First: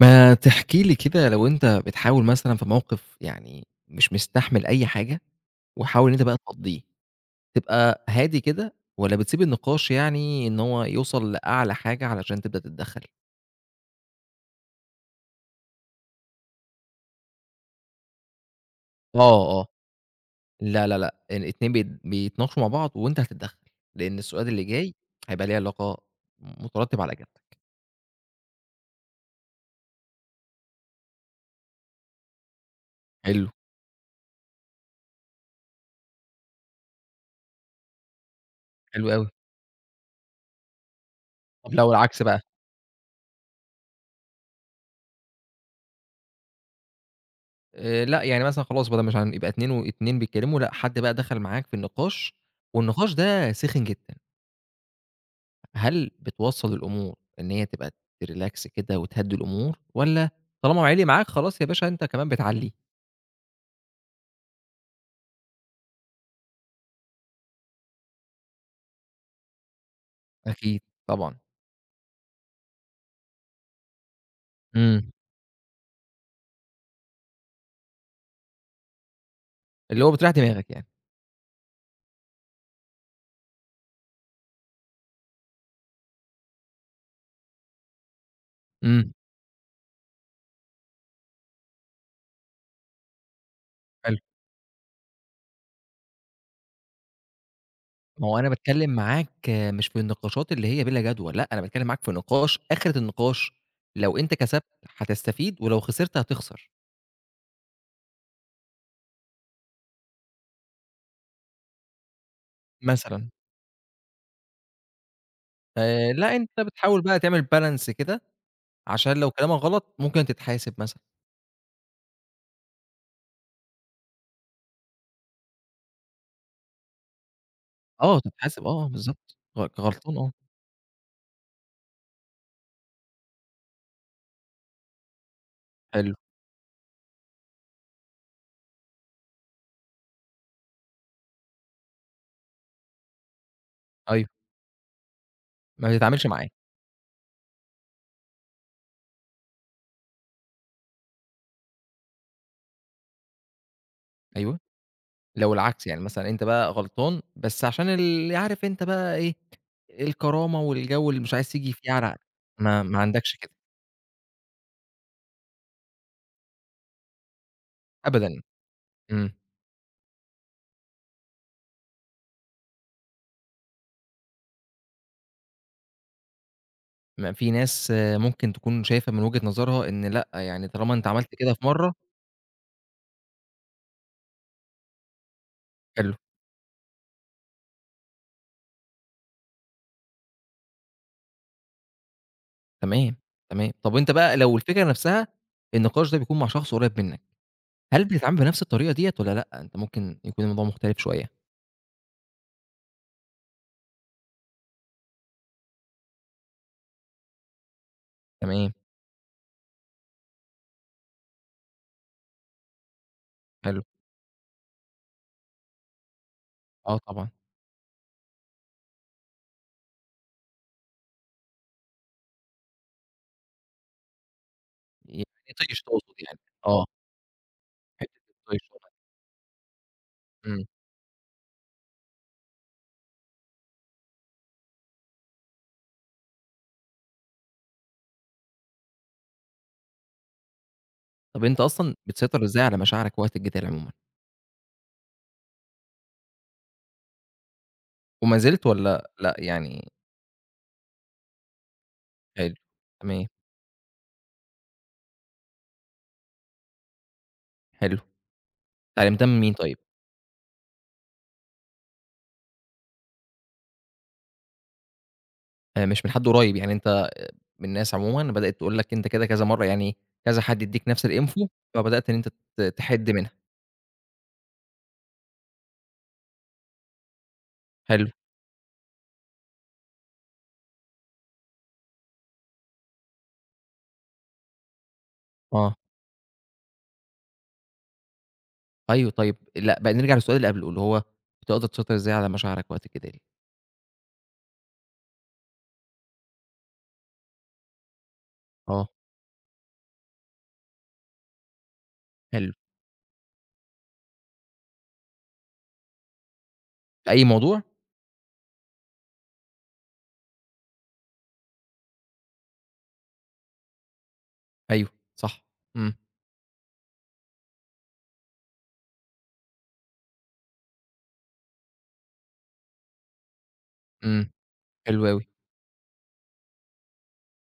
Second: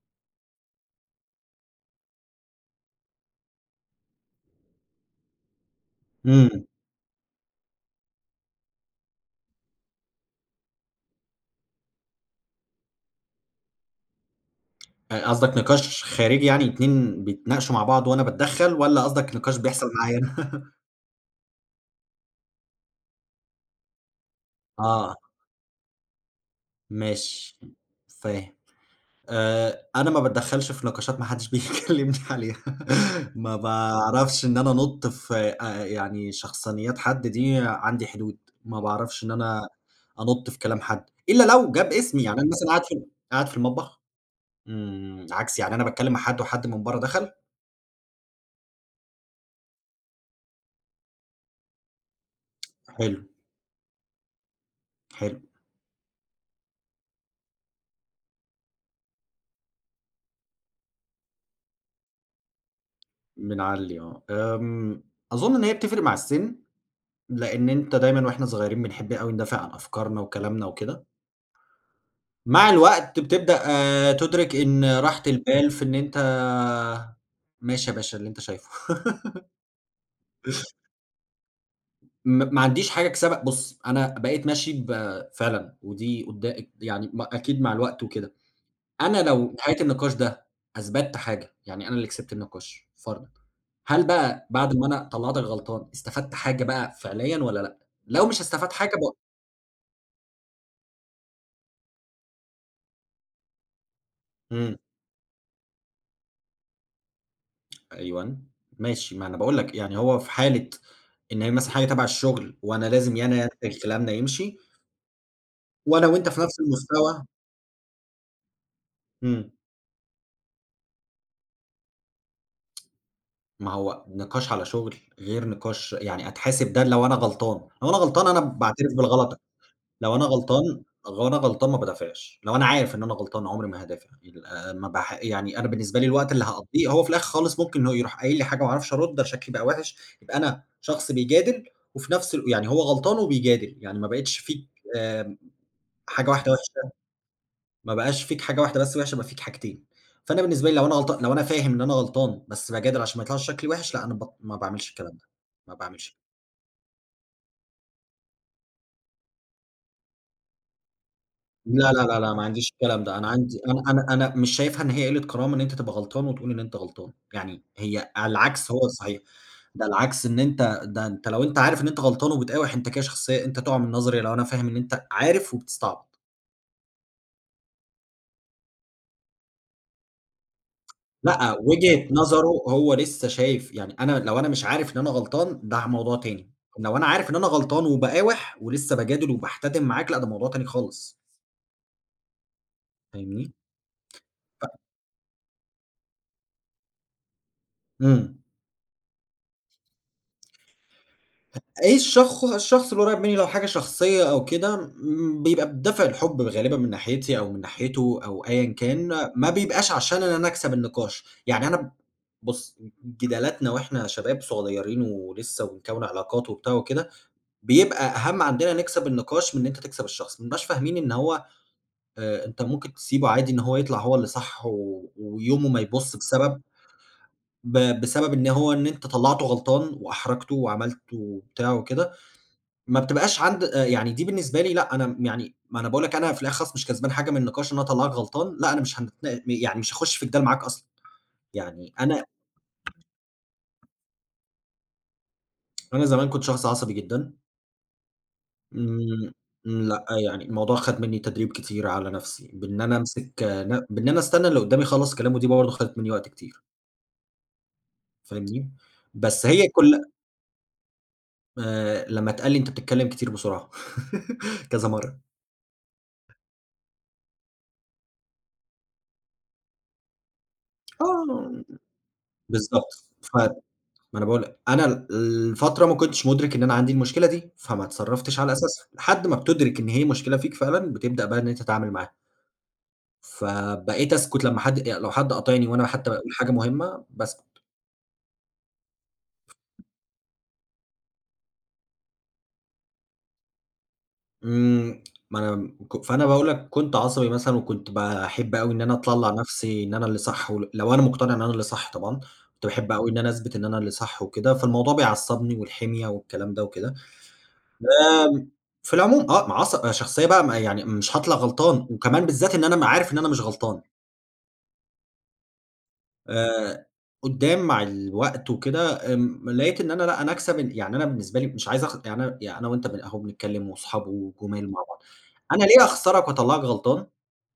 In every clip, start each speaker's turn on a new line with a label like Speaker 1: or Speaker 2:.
Speaker 1: ما تحكي لي كده لو أنت بتحاول مثلًا في موقف يعني مش مستحمل أي حاجة، وحاول إن أنت بقى
Speaker 2: إمم،
Speaker 1: تقضّيه، تبقى هادي كده والّا بتسيب النقاش يعني إن هو يوصل لأعلى حاجة علشان تبدأ تتدخّل؟
Speaker 2: قصدك نقاش خارجي يعني 2 بيتناقشوا مع بعض وأنا باتدخّل، والّا قصدك نقاش
Speaker 1: آه، آه.
Speaker 2: بيحصل معايا أنا؟
Speaker 1: لا، لا، لأ، الاتنين بيتناقشوا مع بعض وأنت هتتدخّل، لإن السؤال اللي جاي
Speaker 2: آه،
Speaker 1: هيبقى ليه علاقة مترتب على إجابتك.
Speaker 2: ماشي، فاهم. أنا ما باتدخّلش في نقاشات ما حدش بيكلّمني عليها.
Speaker 1: حلو.
Speaker 2: ما باعرفش إن أنا أنُط في يعني شخصانيات حد، دي عندي حدود. ما
Speaker 1: حلو
Speaker 2: باعرفش
Speaker 1: أوي.
Speaker 2: إن أنا أنُط في كلام حد، إلا لو
Speaker 1: طب
Speaker 2: جاب
Speaker 1: لو العكس
Speaker 2: اسمي، يعني
Speaker 1: بقى؟
Speaker 2: أنا مثلًا قاعد في ال قاعد في المطبخ. عكس يعني أنا باتكلّم مع حد وحد من برّه دخل.
Speaker 1: لأ، يعني مثلًا خلاص بدل مش يبقى 2 و2 بيتكلموا، لأ، حد بقى دخل معاك في النقاش والنقاش
Speaker 2: حلو،
Speaker 1: ده سِخِن جدًا.
Speaker 2: حلو.
Speaker 1: هل بتوصّل الأمور إن هي تبقى تريلاكس كده وتهدّي الأمور والّا طالما عِلي معاك خلاص يا باشا أنت كمان بتعلّيه؟
Speaker 2: بنعلّي آه. أظُن إن هي بتفرق مع السِن، لإن أنت دايمًا وإحنا صغيرين بنحب أوي ندافع عن أفكارنا وكلامنا
Speaker 1: أكيد
Speaker 2: وكده.
Speaker 1: طبعًا.
Speaker 2: مع الوقت بتبدأ تُدرِك إن
Speaker 1: إمم.
Speaker 2: راحة البال في إن أنت ماشي يا باشا اللي أنت شايفه.
Speaker 1: اللي هو بتريّح دماغك يعني.
Speaker 2: ما عنديش حاجة كسبق. بُص، أنا بقيت ماشي فعلًا، ودي قُدّا يعني أكيد مع الوقت وكده.
Speaker 1: إمم،
Speaker 2: أنا لو نهاية النقاش ده أثبتت حاجة، يعني أنا اللي كسبت النقاش فرضًا، هل
Speaker 1: حلو.
Speaker 2: بقى بعد ما أنا طلّعتك غلطان، استفدت حاجة بقى فعليًا والّا لأ؟
Speaker 1: ما
Speaker 2: لو
Speaker 1: هو
Speaker 2: مش
Speaker 1: أنا
Speaker 2: هاستفاد
Speaker 1: باتكلّم
Speaker 2: حاجة
Speaker 1: معاك آه، مش في النقاشات اللي هي بلا جدوى، لأ، أنا باتكلّم معاك في نقاش آخرة النقاش لو أنت كسبت
Speaker 2: إمم،
Speaker 1: هتستفيد ولو خسرت هتخسر.
Speaker 2: أيوًا، ماشي، ما أنا باقول لك يعني هو في حالة إن هي مثلًا حاجة تبع الشغل وأنا لازم يا
Speaker 1: مثلًا.
Speaker 2: أنا يا أنت كلامنا يمشي، وأنا وأنت
Speaker 1: لأ،
Speaker 2: في
Speaker 1: أنت
Speaker 2: نفس
Speaker 1: بتحاول بقى
Speaker 2: المستوى.
Speaker 1: تعمل balance كده عشان لو
Speaker 2: إمم،
Speaker 1: كلامك غلط ممكن تتحاسب مثلًا.
Speaker 2: ما هو نقاش على شغل غير نقاش يعني أتحاسب ده لو أنا غلطان، لو أنا
Speaker 1: آه،
Speaker 2: غلطان أنا
Speaker 1: تتحاسب آه،
Speaker 2: باعترف
Speaker 1: بالضبط.
Speaker 2: بالغلط. لو
Speaker 1: غلطان
Speaker 2: أنا
Speaker 1: آه.
Speaker 2: غلطان لو أنا غلطان ما بادافعش، لو أنا عارف إن أنا غلطان عمري ما هادافع. ال ما باح يعني أنا بالنسبة لي
Speaker 1: حلو.
Speaker 2: الوقت اللي هاقضّيه هو في الآخر خالص ممكن هو يروح قايل لي حاجة ما اعرفش أرُد، ده شكلي بقى وِحِش، يبقى أنا شخص بيجادل وفي نفس يعني هو غلطان وبيجادل، يعني ما
Speaker 1: أيوه.
Speaker 2: بقِتش فيك آمم
Speaker 1: ما بتتعاملش
Speaker 2: حاجة
Speaker 1: معاه،
Speaker 2: واحدة وِحشة. ما بقاش فيك حاجة واحدة بس وِحشة، بقى فيك حاجتين. فأنا بالنسبة لي لو أنا فاهم إن أنا غلطان بس باجادل عشان ما يطلعش شكلي وِحِش، لأ أنا ما
Speaker 1: أيوه،
Speaker 2: باعملش الكلام ده،
Speaker 1: لو
Speaker 2: ما
Speaker 1: العكس يعني
Speaker 2: باعملش.
Speaker 1: مثلًا أنت بقى غلطان، بس عشان عارف أنت بقى إيه، الكرامة والجو اللي مش عايز تيجي فيه
Speaker 2: لا، لا،
Speaker 1: على
Speaker 2: لا، لا، ما عنديش
Speaker 1: ما ما
Speaker 2: الكلام ده، أنا
Speaker 1: عندكش كده،
Speaker 2: عندي أنا أنا أنا مش شايفها إن هي قِلّة كرامة إن أنت تبقى غلطان وتقول إن أنت غلطان، يعني هي على
Speaker 1: أبدًا،
Speaker 2: العكس، هو صحيح.
Speaker 1: إمم،
Speaker 2: ده العكس، إن أنت ده أنت لو أنت عارف إن أنت غلطان وبتقاوح، أنت كده شخصية، أنت تُقع من نظري لو أنا فاهم إن أنت عارف وبتستعبط.
Speaker 1: ما في ناس ممكن تكون شايفة من وجهة نظرها إن لأ، يعني طالما أنت عملت كده
Speaker 2: لأ،
Speaker 1: في مرّة
Speaker 2: وجهة نظره هو لسه شايف، يعني أنا لو أنا مش عارف إن أنا غلطان ده
Speaker 1: حلو،
Speaker 2: موضوع تاني. لو أنا عارف إن أنا غلطان وباقاوح ولسه باجادل وباحتدم معاك لأ، ده موضوع تاني خالص.
Speaker 1: تمام،
Speaker 2: فاهمني؟
Speaker 1: تمام، طب أنت بقى لو الفكرة نفسها النقاش ده بيكون مع شخص قريب منك، هل بتتعامل
Speaker 2: إمم.
Speaker 1: بنفس الطريقة ديّة والّا لأ، أنت ممكن يكون الموضوع مختلف شوية؟
Speaker 2: إيه الشخص القريب مني لو حاجة شخصية أو كده، بيبقى بدافع الحب غالبًا من ناحيتي أو من ناحيته أو
Speaker 1: تمام،
Speaker 2: أيًا كان، ما بيبقاش عشان إن أنا أكسب النقاش، يعني أنا بُص، جدالاتنا
Speaker 1: حلو،
Speaker 2: وإحنا شباب صغيرين ولسه بنكوّن علاقات وبتاع
Speaker 1: آه
Speaker 2: وكده،
Speaker 1: طبعًا،
Speaker 2: بيبقى أهم عندنا نكسب النقاش من إن أنت تكسب الشخص، ما بنبقاش فاهمين إن هو أنت ممكن تسيبه عادي إن هو يطلع هو اللي صح
Speaker 1: يعني
Speaker 2: ويومه ما
Speaker 1: طيش تقصد
Speaker 2: يبُص
Speaker 1: يعني،
Speaker 2: بسبب
Speaker 1: آه، حتة
Speaker 2: بسبب إن
Speaker 1: الطيش
Speaker 2: هو إن
Speaker 1: طبعًا،
Speaker 2: أنت طلّعته غلطان وأحرجته
Speaker 1: إمم.
Speaker 2: وعملت وبتاع وكده. ما بتبقاش عند يعني دي بالنسبة لي لأ، أنا يعني ما أنا باقول لك أنا في الآخر خالص مش كسبان حاجة من النقاش إن أنا أطلّعك غلطان، لأ، أنا مش هنتنا يعني مش هاخش في جدال معاك أصلًا.
Speaker 1: طب أنت
Speaker 2: يعني
Speaker 1: أصلًا
Speaker 2: أنا
Speaker 1: بتسيطر إزاي على مشاعرك وقت الجدال عمومًا؟
Speaker 2: أنا زمان كنت شخص عصبي جدًا.
Speaker 1: وما زلت والّا
Speaker 2: إمم،
Speaker 1: لأ
Speaker 2: إمم،
Speaker 1: يعني
Speaker 2: لأ، يعني الموضوع خَد منّي تدريب كتير على نَفْسي،
Speaker 1: حلو،
Speaker 2: بإن أنا
Speaker 1: تمام،
Speaker 2: أمسك آه، ن بإن أنا أستنى اللي قدّامي يخلّص كلامه، دي برضه خَدت منّي وقت كتير.
Speaker 1: حلو.
Speaker 2: فاهمني؟
Speaker 1: اتعلمتها من
Speaker 2: بس
Speaker 1: مين
Speaker 2: هي
Speaker 1: طيب؟
Speaker 2: كل لمّا اتقال لي: "أنت بتتكلم كتير بسرعة." كذا مرّة.
Speaker 1: مش من حد قريب، يعني أنت من ناس عمومًا بدأت تقول لك أنت كده كذا مرّة يعني كذا حد يدّيك نفس الinfo
Speaker 2: آه،
Speaker 1: فبدأت إن أنت
Speaker 2: بالضبط.
Speaker 1: تحِد منها.
Speaker 2: ما أنا باقول لك، أنا الفترة ما كنتش مُدرك إن أنا عندي المشكلة دي، فما
Speaker 1: حلو،
Speaker 2: اتصرّفتش على أساسها، لحد ما بتُدرك إن هي مشكلة فيك فعلًا، بتبدأ بقى إن أنت تتعامل معاها. فبقيت أسكُت لمّا حد قاطعني،
Speaker 1: آه.
Speaker 2: وأنا حتى باقول حاجة مهمة باسكُت.
Speaker 1: أيوه طيب لأ بقى نرجع للسؤال اللي قبله، اللي هو بتقدر تسيطر إزاي على مشاعرك وقت الجدال؟
Speaker 2: إمم، ما أنا ك فأنا باقول لك كنت عصبي مثلًا، وكنت باحب أوي إن
Speaker 1: آه،
Speaker 2: أنا أطلّع نَفْسي إن أنا اللي صح لو أنا مقتنع إن أنا اللي صح طبعًا.
Speaker 1: حلو.
Speaker 2: كنت باحب أوي إن أنا أثبت إن أنا اللي صح وكده، فالموضوع بيعصّبني والحمية والكلام ده وكده.
Speaker 1: في أي موضوع؟
Speaker 2: آمم، في العموم آه، شخصية بقى ما يعني مش هاطلع غلطان، وكمان بالذات إن أنا عارف إن أنا مش غلطان.
Speaker 1: أيوه، صح. إمم،
Speaker 2: آآ، قدّام مع الوقت وكده لقيت إن أنا لأ، أنا أكسب يعني أنا بالنسبة لي مش عايز يعني أنا يعني أنا وأنت أهو بنتكلم وصحاب
Speaker 1: إمم،
Speaker 2: وجُمال مع بعض،
Speaker 1: حلو أوي،
Speaker 2: أنا ليه أخسرك وأطلّعك غلطان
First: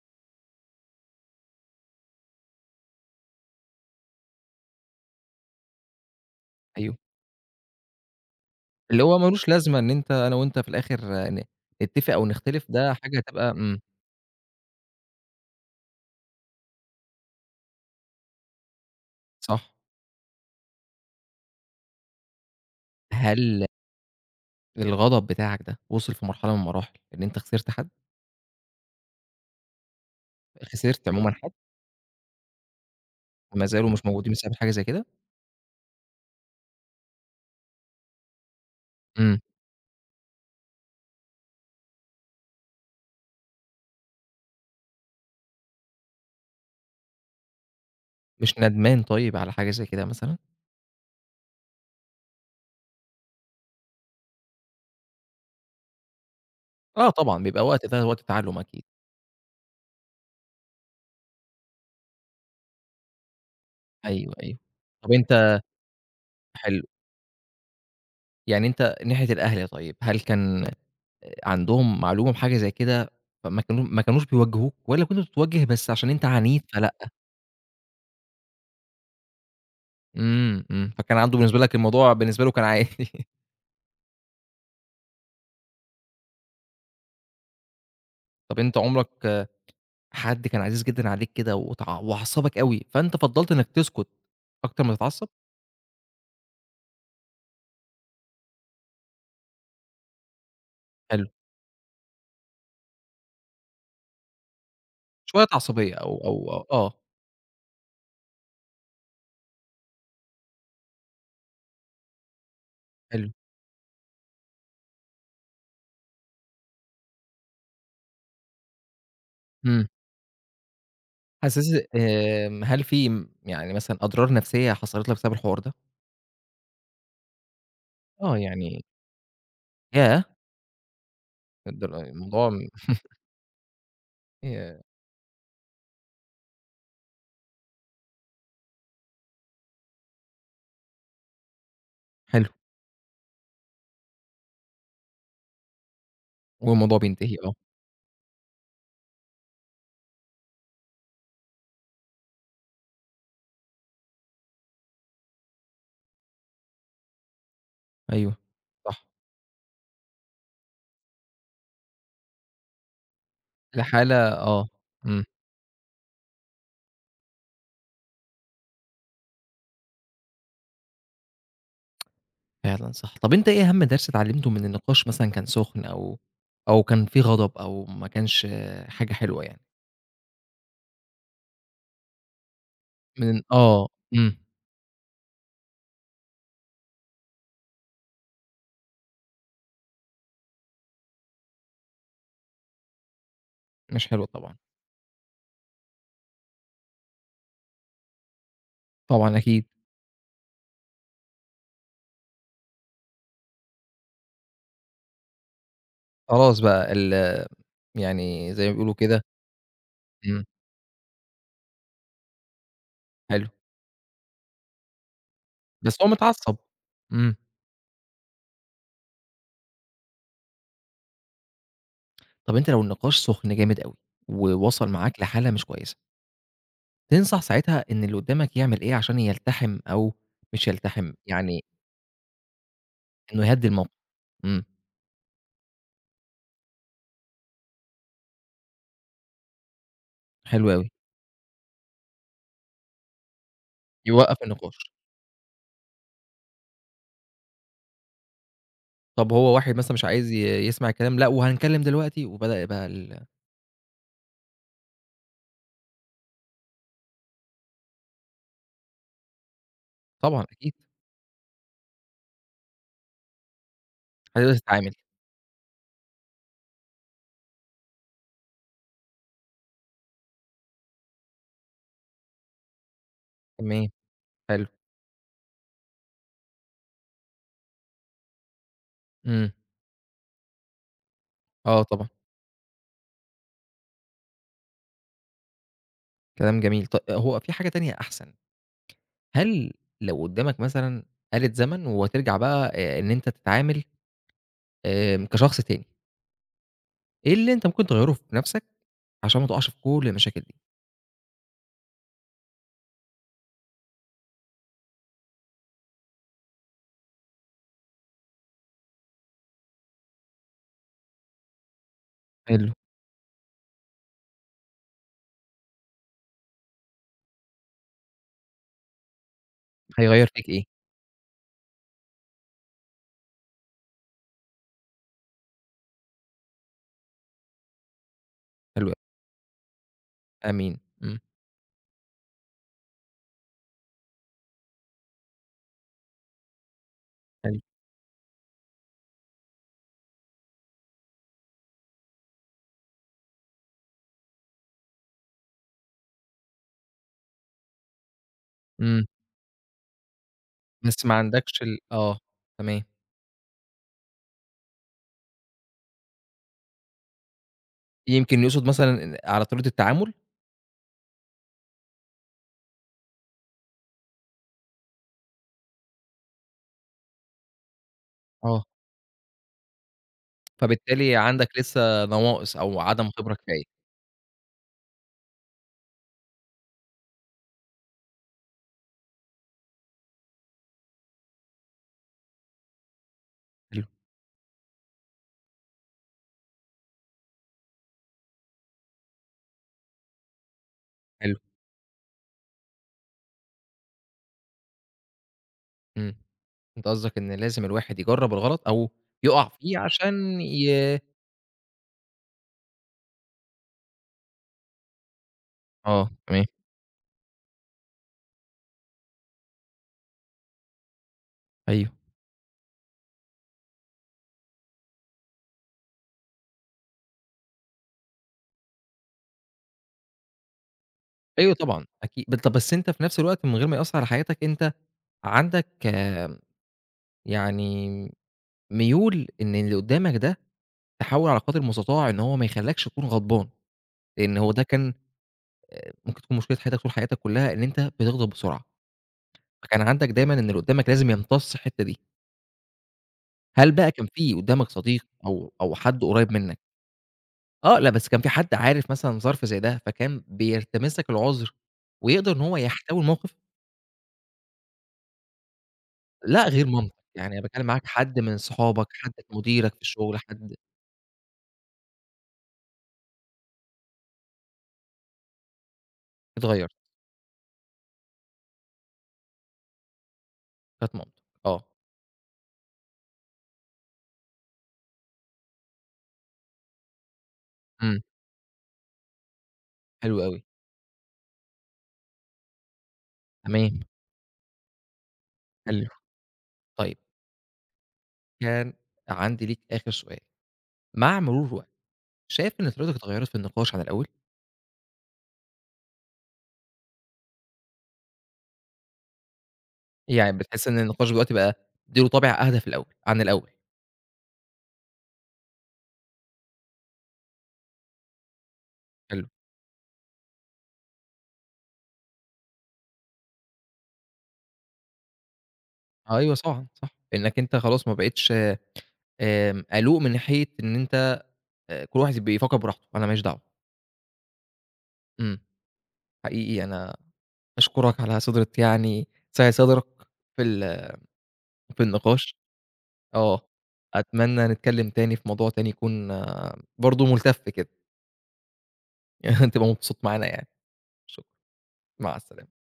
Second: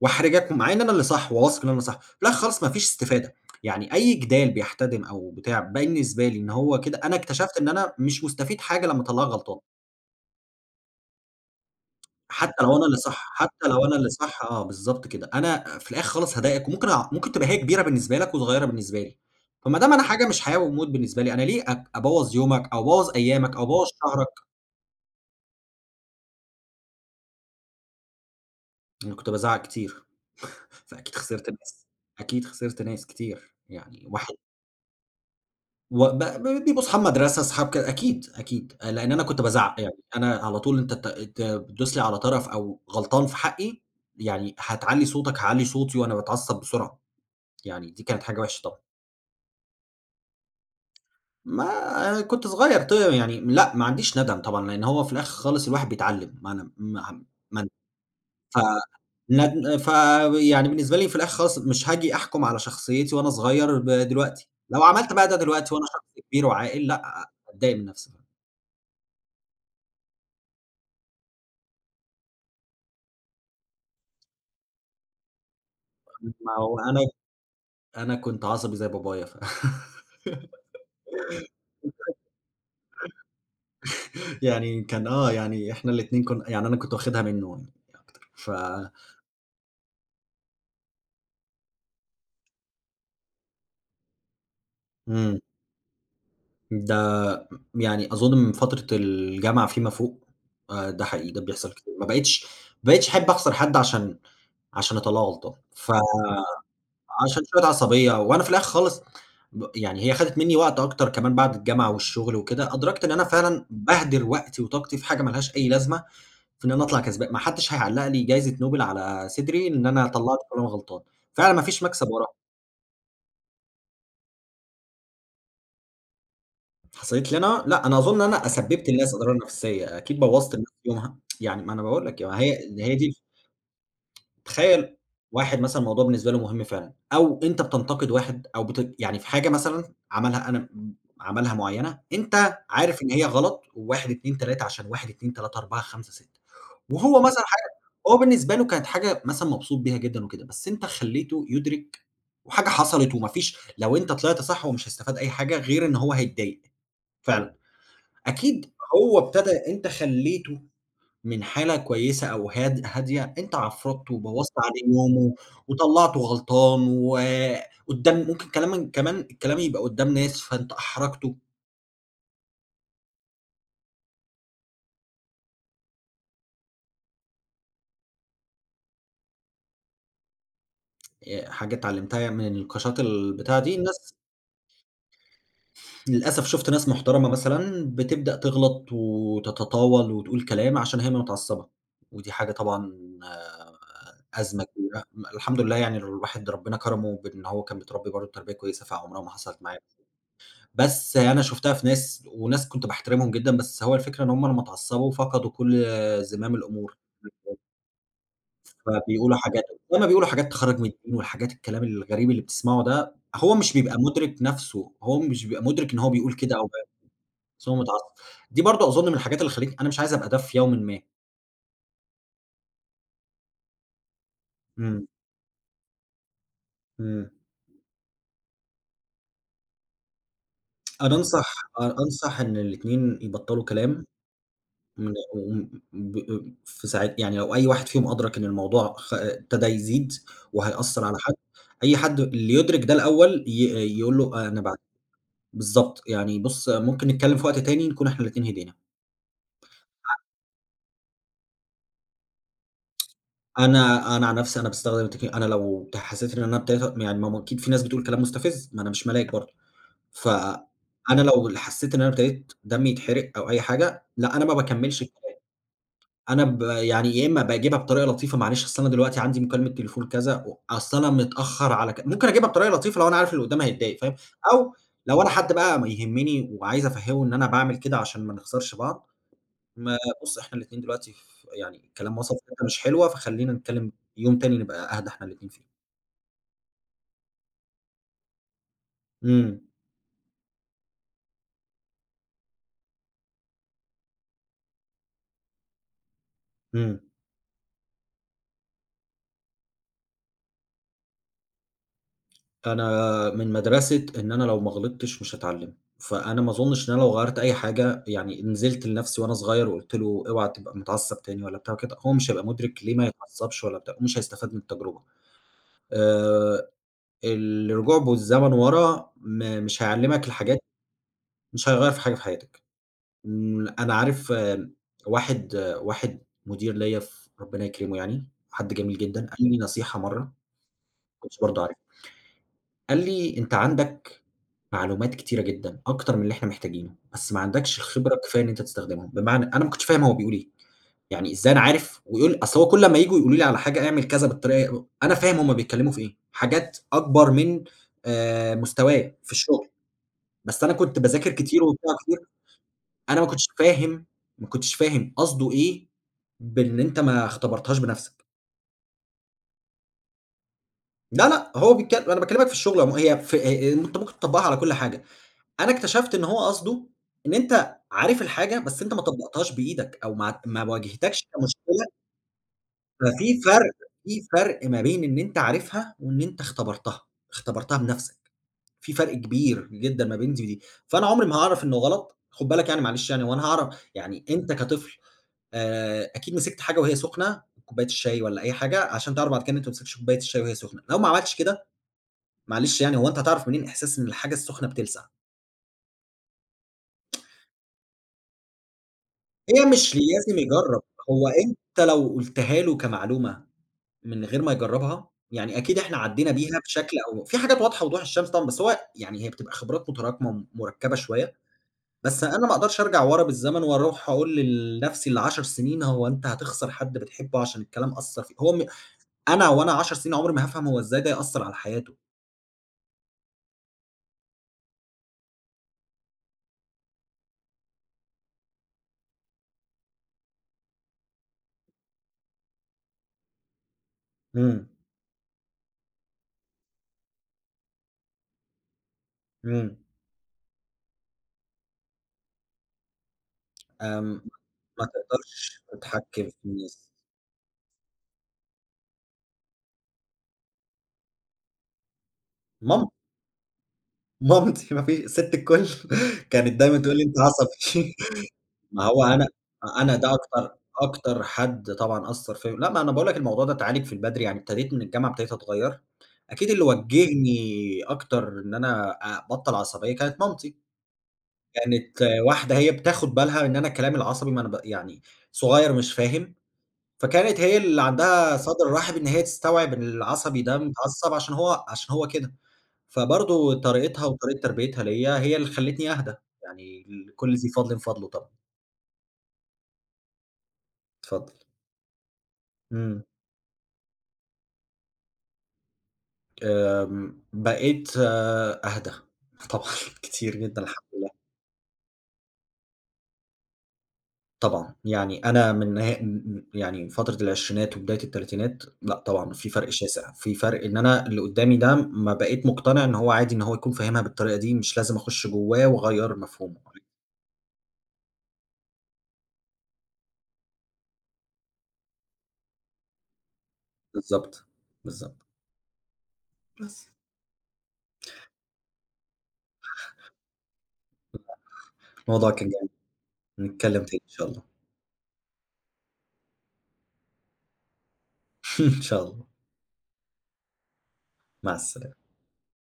Speaker 2: وأحرجك، ومع إن أنا اللي صح وواثق إن أنا صح، في الآخر خالص ما فيش استفادة، يعني أي جدال بيحتدم أو بتاع بالنسبة لي إن هو
Speaker 1: أيوه.
Speaker 2: كده أنا اكتشفت إن أنا مش مستفيد حاجة لمّا
Speaker 1: اللي هو ما
Speaker 2: أطلّعك
Speaker 1: لوش
Speaker 2: غلطان.
Speaker 1: لازمة إن أنت أنا وأنت في الآخر ن نتّفق أو
Speaker 2: حتى
Speaker 1: نختلف،
Speaker 2: لو أنا
Speaker 1: ده
Speaker 2: اللي
Speaker 1: حاجة
Speaker 2: صح،
Speaker 1: هتبقى
Speaker 2: حتى
Speaker 1: إمم،
Speaker 2: لو أنا اللي صح آه، بالضبط كده. أنا في الآخر خالص هاضايقك، وممكن أع ممكن تبقى هي كبيرة بالنسبة لك وصغيرة بالنسبة لي.
Speaker 1: صح.
Speaker 2: فما دام أنا حاجة مش حياة وموت بالنسبة لي، أنا ليه أبوّظ يومك أو أبوّظ أيامك أو
Speaker 1: هل
Speaker 2: أبوّظ شهرك؟
Speaker 1: الغضب بتاعك ده وصل في مرحلة من المراحل إن أنت خسرت حد،
Speaker 2: أنا كنت بازعّق كتير،
Speaker 1: خسرت
Speaker 2: فأكيد
Speaker 1: عمومًا
Speaker 2: خسرت
Speaker 1: حد
Speaker 2: ناس. أكيد خسرت ناس كتير،
Speaker 1: ما زالوا مش
Speaker 2: يعني
Speaker 1: موجودين
Speaker 2: واحد
Speaker 1: بسبب حاجة زي كده؟
Speaker 2: وب ب بيبقوا أصحاب مدرسة، أصحاب أكيد، أكيد. لإن أنا
Speaker 1: إمم،
Speaker 2: كنت بازعّق يعني، أنا على طول أنت ت ت بتدوس لي على طرف أو غلطان في حقي، يعني هتعلّي صوتك، هاعلّي صوتي وأنا باتعصب بسرعة. يعني دي كانت حاجة
Speaker 1: مش
Speaker 2: وحشة طبعًا.
Speaker 1: ندمان طيب على حاجة زي كده مثلًا؟
Speaker 2: ما أنا كنت صغير يعني لأ، ما عنديش ندم طبعًا، لإن هو في الآخر خالص الواحد بيتعلّم. ما أنا
Speaker 1: آه
Speaker 2: ما
Speaker 1: طبعًا، بيبقى
Speaker 2: ما
Speaker 1: وقت ده وقت تعلُّم
Speaker 2: ف
Speaker 1: أكيد.
Speaker 2: ند ف يعني بالنسبة لي في الآخر خالص مش هاجي أحكُم على شخصيتي وأنا صغير
Speaker 1: أيوه،
Speaker 2: دلوقتي،
Speaker 1: أيوه.
Speaker 2: لو
Speaker 1: طَب
Speaker 2: عملت بقى ده
Speaker 1: أنت
Speaker 2: دلوقتي وأنا شخص كبير
Speaker 1: حلو،
Speaker 2: وعاقل لأ، هاتضايق من نفسي.
Speaker 1: يعني أنت ناحية الأهل طيب، هل كان عندهم معلومة بحاجة زي كده فما كانو ما كانوش بيوجّهوك والّا كنت بتتوجّه بس عشان أنت
Speaker 2: ما
Speaker 1: عنيد
Speaker 2: هو
Speaker 1: فل
Speaker 2: أنا كنت عصبي زي بابايا
Speaker 1: إمم، إمم، فكان عنده بالنسبة لك الموضوع بالنسبة له كان عادي.
Speaker 2: يعني كان آه، يعني إحنا الاتنين يعني أنا كنت واخدها منّه يعني أكتر
Speaker 1: طب أنت عمرك حد كان عزيز جدًا عليك كده وتع وعصّبك أوي، فأنت فضّلت إنك تسكت أكتر ما تتعصّب؟
Speaker 2: إمم، ده يعني أظن من فترة الجامعة فيما فوق. ده
Speaker 1: حلو،
Speaker 2: حقيقي، ده بيحصل كتير. ما بقيتش أحب أخسر حد عشان أطلّعه
Speaker 1: شوية
Speaker 2: غلطان،
Speaker 1: عصبية
Speaker 2: فعشان
Speaker 1: أو أو أو آه،
Speaker 2: شوية عصبية وأنا في الآخر خالص يعني هي خدت منّي وقت أكتر كمان بعد الجامعة والشغل وكده. أدركت إن أنا
Speaker 1: حلو،
Speaker 2: فعلًا باهدر وقتي وطاقتي في حاجة ما لهاش أي لازمة في إن أنا أطلع كسبان، ما حدش هيعلّق لي جايزة نوبل على صدري إن
Speaker 1: إمم،
Speaker 2: أنا طلّعت قرار غلطان، فعلًا ما
Speaker 1: حاسس
Speaker 2: فيش مكسب ورا.
Speaker 1: هل في يعني مثلًا أضرار نفسية حصلت لك بسبب الحوار ده؟
Speaker 2: حصلت لي أنا؟ لأ، أنا أظن
Speaker 1: آه،
Speaker 2: أنا
Speaker 1: يعني
Speaker 2: أسبّبت للناس أضرار نفسيّة، أكيد
Speaker 1: ياه!
Speaker 2: بوّظت الناس يومها. يعني ما أنا
Speaker 1: للدر
Speaker 2: باقول لك ما
Speaker 1: الموضوع
Speaker 2: هي هي دي
Speaker 1: ياه!
Speaker 2: تخيّل واحد مثلًا الموضوع بالنسبة له مهم فعلًا، أو أنت بتنتقد واحد أو يعني في حاجة مثلًا عملها أنا م عملها معيّنة،
Speaker 1: حلو،
Speaker 2: أنت عارف إن هي غلط و1، 2، 3 عشان 1، 2، 3، 4، 5، 6
Speaker 1: والموضوع
Speaker 2: وهو
Speaker 1: بينتهي
Speaker 2: مثلًا
Speaker 1: آه،
Speaker 2: حاجة، هو بالنسبة له كانت حاجة مثلًا مبسوط بيها جدًا وكده، بس أنت خلّيته يُدرك وحاجة حصلت وما فيش، لو أنت طلعت صح هو مش هيستفاد أي حاجة غير إن هو هيتضايق فعلًا.
Speaker 1: أيوه،
Speaker 2: أكيد
Speaker 1: صح،
Speaker 2: هو ابتدى، أنت خلّيته من حالة كويسة أو هادية، أنت عفرتّه
Speaker 1: لحالة
Speaker 2: وبوّظت
Speaker 1: آه،
Speaker 2: عليه
Speaker 1: إمم.
Speaker 2: يومه وطلّعته غلطان، وقدّام ممكن كلامًا كمان الكلام يبقى قدّام ناس، فأنت أحرجته.
Speaker 1: فعلًا صح. طب أنت إيه أهم درس اتعلمته من النقاش مثلًا كان سُخن أو أو كان في غضب أو ما كانش آه، حاجة حلوة يعني؟
Speaker 2: حاجة اتعلمتها من النقاشات
Speaker 1: من
Speaker 2: البتاع دي،
Speaker 1: آه،
Speaker 2: الناس
Speaker 1: إمم،
Speaker 2: للأسف شُفت ناس محترمة مثلًا بتبدأ تغلط وتتطاول وتقول كلام عشان هي متعصبة، ودي حاجة طبعًا
Speaker 1: مش حلوة
Speaker 2: آه،
Speaker 1: طبعًا،
Speaker 2: أزمة كبيرة. الحمد لله يعني الواحد ربنا كرمه بإن هو كان متربي برضه تربية كويسة، فعمرها ما
Speaker 1: طبعًا
Speaker 2: حصلت
Speaker 1: أكيد.
Speaker 2: معاه. بس أنا شُفتها في ناس، وناس كنت باحترمهم جدًا، بس هو الفكرة إن هُم لمّا اتعصبوا فقدوا كل زمام
Speaker 1: خلاص بقى
Speaker 2: الأمور،
Speaker 1: ال يعني زي ما بيقولوا كده
Speaker 2: فبيقولوا حاجات، لمّا بيقولوا
Speaker 1: إمم،
Speaker 2: حاجات تخرّج من الدين والحاجات الكلام الغريب اللي بتسمعه ده،
Speaker 1: حلو،
Speaker 2: هو مش بيبقى مُدرك نَفْسه، هو مش بيبقى مُدرك إن
Speaker 1: بس هو
Speaker 2: هو بيقول كده
Speaker 1: متعصب.
Speaker 2: أو بقى-
Speaker 1: إمم.
Speaker 2: بس هو متعصب. دي برضه أظن من الحاجات اللي خلّتني أنا مش عايز أبقى ده في يومٍ ما.
Speaker 1: طب أنت لو النقاش سُخن جامد أوي ووصل
Speaker 2: إمم،
Speaker 1: معاك لحالة مش كويسة،
Speaker 2: إمم.
Speaker 1: تنصح ساعتها إن اللي قدامك يعمل إيه عشان يلتحم أو مش يلتحم،
Speaker 2: أنا أنصح
Speaker 1: يعني
Speaker 2: أ أنصح إن الاتنين
Speaker 1: إنه
Speaker 2: يبطّلوا
Speaker 1: يهدّي الموقف؟
Speaker 2: كلام
Speaker 1: إمم،
Speaker 2: من وم ب في ساعات، يعني لو أي واحد فيهم أدرك إن الموضوع ابتدى يزيد
Speaker 1: حلو أوي،
Speaker 2: وهيأثّر على حد، أي حد اللي يدرك ده الأول يقول له
Speaker 1: يوقّف
Speaker 2: آه، أنا
Speaker 1: النقاش.
Speaker 2: بعد بالضبط، يعني بُص ممكن نتكلّم في وقت تاني نكون إحنا الاتنين هدينا.
Speaker 1: طب هو واحد مثلًا مش عايز يسمع الكلام، لأ وهنتكلم دلوقتي، وبدأ يبقى
Speaker 2: أنا عن نفسي أنا باستخدم أنا لو حسيت إن أنا ابتديت، يعني ما هو أكيد في ناس بتقول كلام مستفز، ما أنا مش ملاك برضه.
Speaker 1: طبعًا
Speaker 2: فأنا
Speaker 1: أكيد
Speaker 2: لو حسيت إن أنا ابتديت دمي يتحرق أو أي حاجة، لأ أنا
Speaker 1: هتقدر
Speaker 2: ما
Speaker 1: تتعامل،
Speaker 2: باكمّلش. أنا يعني يا إمّا باجيبها بطريقة لطيفة معلش، أصل أنا دلوقتي عندي مكالمة تليفون كذا أصل أنا متأخّر على ممكن أجيبها بطريقة لطيفة لو أنا عارف اللي قدّامي
Speaker 1: تمام،
Speaker 2: هيتضايق، فاهم؟
Speaker 1: حلو،
Speaker 2: أو لو أنا حد بقى ما يهمّني وعايز أفهّمه إن أنا باعمل كده عشان ما نخسرش بعض،
Speaker 1: إمم،
Speaker 2: ما بُص إحنا الاتنين دلوقتي يعني
Speaker 1: آه طبعًا،
Speaker 2: الكلام وصل في حتّة مش حلوة، فخلّينا نتكلّم يوم تاني نبقى أهدى إحنا الاتنين فيه.
Speaker 1: كلام جميل. هو في حاجة تانية أحسن،
Speaker 2: إمم،
Speaker 1: هل لو قدامك مثلًا آلة زمن وترجع بقى إن أنت تتعامل كشخص تاني،
Speaker 2: إمم.
Speaker 1: إيه اللي أنت ممكن تغيّره في نَفْسك عشان ما تقعش في كل المشاكل دي؟
Speaker 2: أنا من مدرسة إن أنا لو ما غلطتش مش هاتعلّم. فأنا ما أظنّش إن أنا لو غيّرت أي حاجة، يعني نزلت لنفسي وأنا صغير وقُلت له اوعى تبقى متعصّب تاني ولا بتاع كده، هو مش هيبقى
Speaker 1: حلو،
Speaker 2: مُدرك ليه ما يتعصّبش ولا بتاع ومش هيستفاد من التجربة. آآ الرجوع بالزمن ورا مش
Speaker 1: هيغيّر
Speaker 2: هيعلّمك
Speaker 1: فيك
Speaker 2: الحاجات،
Speaker 1: إيه؟
Speaker 2: مش هيغيّر في حاجة في حياتك. أنا عارف آه، واحد مدير ليّا ربنا يكرمه يعني، حد
Speaker 1: حلو أوي،
Speaker 2: جميل جدًا، قال لي نصيحة مرّة ما
Speaker 1: آمين، إمم،
Speaker 2: كنتش برضه عارفها، قال لي: "أنت عندك معلومات كتيرة جدًا، أكتر من اللي إحنا محتاجينه، بس ما
Speaker 1: حلو،
Speaker 2: عندكش الخبرة الكفاية إن أنت تستخدمهم"، بمعنى أنا ما كنتش فاهم هو بيقول إيه، يعني إزاي أنا عارف، ويقول أصل هو كل أمّا ييجوا يقولوا لي على حاجة اعمل كذا بالطريقة أنا فاهم هم بيتكلموا في إيه، حاجات أكبر من
Speaker 1: إمم،
Speaker 2: مستوايا في الشغل، بس أنا كنت
Speaker 1: بس ما
Speaker 2: باذاكر
Speaker 1: عندكش
Speaker 2: كتير وبتاع كتير.
Speaker 1: آه، تمام،
Speaker 2: أنا ما كنتش فاهم قصده إيه، بإن أنت ما اختبرتهاش بنفسك.
Speaker 1: يمكن يقصد مثلًا إن على طريقة التعامل؟
Speaker 2: لا، لأ، هو بيتكل أنا باكلمك في الشغل هي في أنت ممكن تطبّقها على كل حاجة. أنا اكتشفت إن هو قصده إن أنت عارف الحاجة،
Speaker 1: آه.
Speaker 2: بس أنت ما طبّقتهاش بإيدك أو ما
Speaker 1: فبالتالي
Speaker 2: واجهتكش
Speaker 1: عندك
Speaker 2: كمشكلة.
Speaker 1: لسه نواقص أو عدم خبرة
Speaker 2: ففي فرق
Speaker 1: كفاية.
Speaker 2: في فرق ما بين إن أنت عارفها وإن أنت اختبرتها، اختبرتها بنَفْسك، في فرق كبير جدًا ما بين دي ودي. فأنا عمري ما هاعرف إنه غلط، خُد بالك يعني معلش يعني هو أنا
Speaker 1: حلو،
Speaker 2: هاعرف، يعني أنت كطفل أكيد مسكت حاجة وهي سخنة، كوباية الشاي والّا أي حاجة، عشان تعرف بعد كده إن أنت ما تمسكش كوباية الشاي وهي سخنة، لو ما عملتش
Speaker 1: حلو،
Speaker 2: كده معلش يعني هو أنت هتعرف منين إحساس إن الحاجة السخنة بتلسع؟
Speaker 1: إمم. أنت قصدك إن لازم الواحد يجرّب الغلط أو يُقع
Speaker 2: هي
Speaker 1: فيه
Speaker 2: مش لازم
Speaker 1: عشان
Speaker 2: يجرّب، هو أنت لو قُلتها له كمعلومة من غير ما يجرّبها، يعني أكيد إحنا
Speaker 1: آه،
Speaker 2: عدّينا
Speaker 1: تمام،
Speaker 2: بيها بشكل، أو في حاجات واضحة وضوح الشمس طبعًا، بس هو يعني هي بتبقى خبرات متراكمة ومُركّبة شوية.
Speaker 1: أيوه.
Speaker 2: بس أنا ما أقدرش أرجع ورا بالزمن وأروح أقول لنَفْسي الـ10 سنين، هو أنت هتخسر حد بتحبه عشان الكلام أثّر فيك. هو أنا وأنا 10 سنين عمري ما هافهم هو إزاي ده يأثّر
Speaker 1: أيوه
Speaker 2: على
Speaker 1: طبعًا،
Speaker 2: حياته.
Speaker 1: أكيد. طَب بس أنت في نفس الوقت من غير ما يأثّر على حياتك، أنت عندك يعني ميول إن اللي قدّامك ده تحاول على قدر المستطاع إن هو ما يخلّيكش تكون غضبان، لإن هو ده
Speaker 2: إمم،
Speaker 1: كان ممكن تكون مشكلة حياتك طول حياتك كُلّها إن أنت بتغضب بسرعة،
Speaker 2: إمم،
Speaker 1: فكان عندك دايمًا إن اللي قدّامك لازم يمتص الحتّة دي. هل بقى كان
Speaker 2: آمم،
Speaker 1: في قدّامك
Speaker 2: ما
Speaker 1: صديق أو
Speaker 2: تقدرش
Speaker 1: أو حد
Speaker 2: تتحكّم
Speaker 1: قريّب
Speaker 2: في
Speaker 1: منّك
Speaker 2: الناس.
Speaker 1: آه، لأ، بس كان في حد عارف مثلًا ظرف زي ده، فكان بيلتمس لك العُذر ويقدر إن هو
Speaker 2: مامتي.
Speaker 1: يحتوي الموقف؟
Speaker 2: مامتي ما في سِت الكل،
Speaker 1: لأ،
Speaker 2: كانت
Speaker 1: غير
Speaker 2: دايمًا
Speaker 1: مامتك،
Speaker 2: تقول لي: "أنت
Speaker 1: يعني أنا باتكلّم معاك
Speaker 2: عصبي."
Speaker 1: حد من
Speaker 2: ما
Speaker 1: صحابك،
Speaker 2: هو
Speaker 1: حد
Speaker 2: أنا
Speaker 1: مديرك في
Speaker 2: أنا ده
Speaker 1: الشغل، حد
Speaker 2: أكتر حد طبعًا أثّر فيّا. لأ، ما أنا باقول لك الموضوع ده اتعالج في البدري، يعني ابتديت من الجامعة ابتديت أتغيّر. أكيد اللي
Speaker 1: اتغيّرت،
Speaker 2: وجّهني أكتر إن أنا أبطّل عصبية كانت مامتي،
Speaker 1: كانت مامتك آه،
Speaker 2: كانت واحدة هي بتاخد بالها إن أنا كلامي العصبي ما أنا يعني صغير مش فاهم، فكانت هي اللي
Speaker 1: إمم،
Speaker 2: عندها صدر رحب إن هي تستوعب إن
Speaker 1: حلو
Speaker 2: العصبي
Speaker 1: أوي،
Speaker 2: ده متعصّب عشان هو كده. فبرضه
Speaker 1: تمام،
Speaker 2: طريقتها وطريقة تربيتها ليّا هي اللي
Speaker 1: حلو،
Speaker 2: خلّتني أهدى، يعني
Speaker 1: طيب
Speaker 2: كل ذي فضل فضله طبعًا.
Speaker 1: كان عندي ليك آخر سؤال، مع
Speaker 2: اتفضل.
Speaker 1: مرور الوقت شايف إن طريقتك
Speaker 2: إمم.
Speaker 1: اتغيّرت في النقاش عن الأول؟
Speaker 2: آمم بقيت آه، أهدى طبعًا، كتير
Speaker 1: يعني
Speaker 2: جدًا
Speaker 1: بتحس إن
Speaker 2: الحمد
Speaker 1: النقاش
Speaker 2: لله.
Speaker 1: دلوقتي بقى ادّي له طابع أهدى في الأول عن الأول،
Speaker 2: طبعًا. يعني أنا من نها م م يعني فترة العشرينات وبداية التلاتينات، لأ
Speaker 1: حلو.
Speaker 2: طبعًا في فرق شاسع، في فرق إن أنا اللي قدّامي ده ما بقيت مقتنع إن هو عادي إن هو يكون فاهمها بالطريقة دي، مش لازم أخُش جواه وأغيّر
Speaker 1: أيوه
Speaker 2: مفهومه.
Speaker 1: صح، صح. إنّك أنت خلاص ما بقيتش قلوق من ناحية إن أنت كل واحد بيفكّر براحته، أنا ما ليش دعوة.
Speaker 2: بالضبط، بالضبط.
Speaker 1: إمم، حقيقي
Speaker 2: بس.
Speaker 1: أنا أشكرك على سُدرة يعني سعة صدرك في ال في
Speaker 2: الموضوع
Speaker 1: النقاش.
Speaker 2: كان جميل،
Speaker 1: آه،
Speaker 2: نتكلم تاني إن شاء الله.
Speaker 1: أتمنى نتكلّم تاني في موضوع تاني يكون آه، برضه ملتَف كده،
Speaker 2: إن شاء الله.
Speaker 1: يعني تبقى مبسوط معانا يعني. شكرًا،
Speaker 2: مع السلامة
Speaker 1: مع السلامة.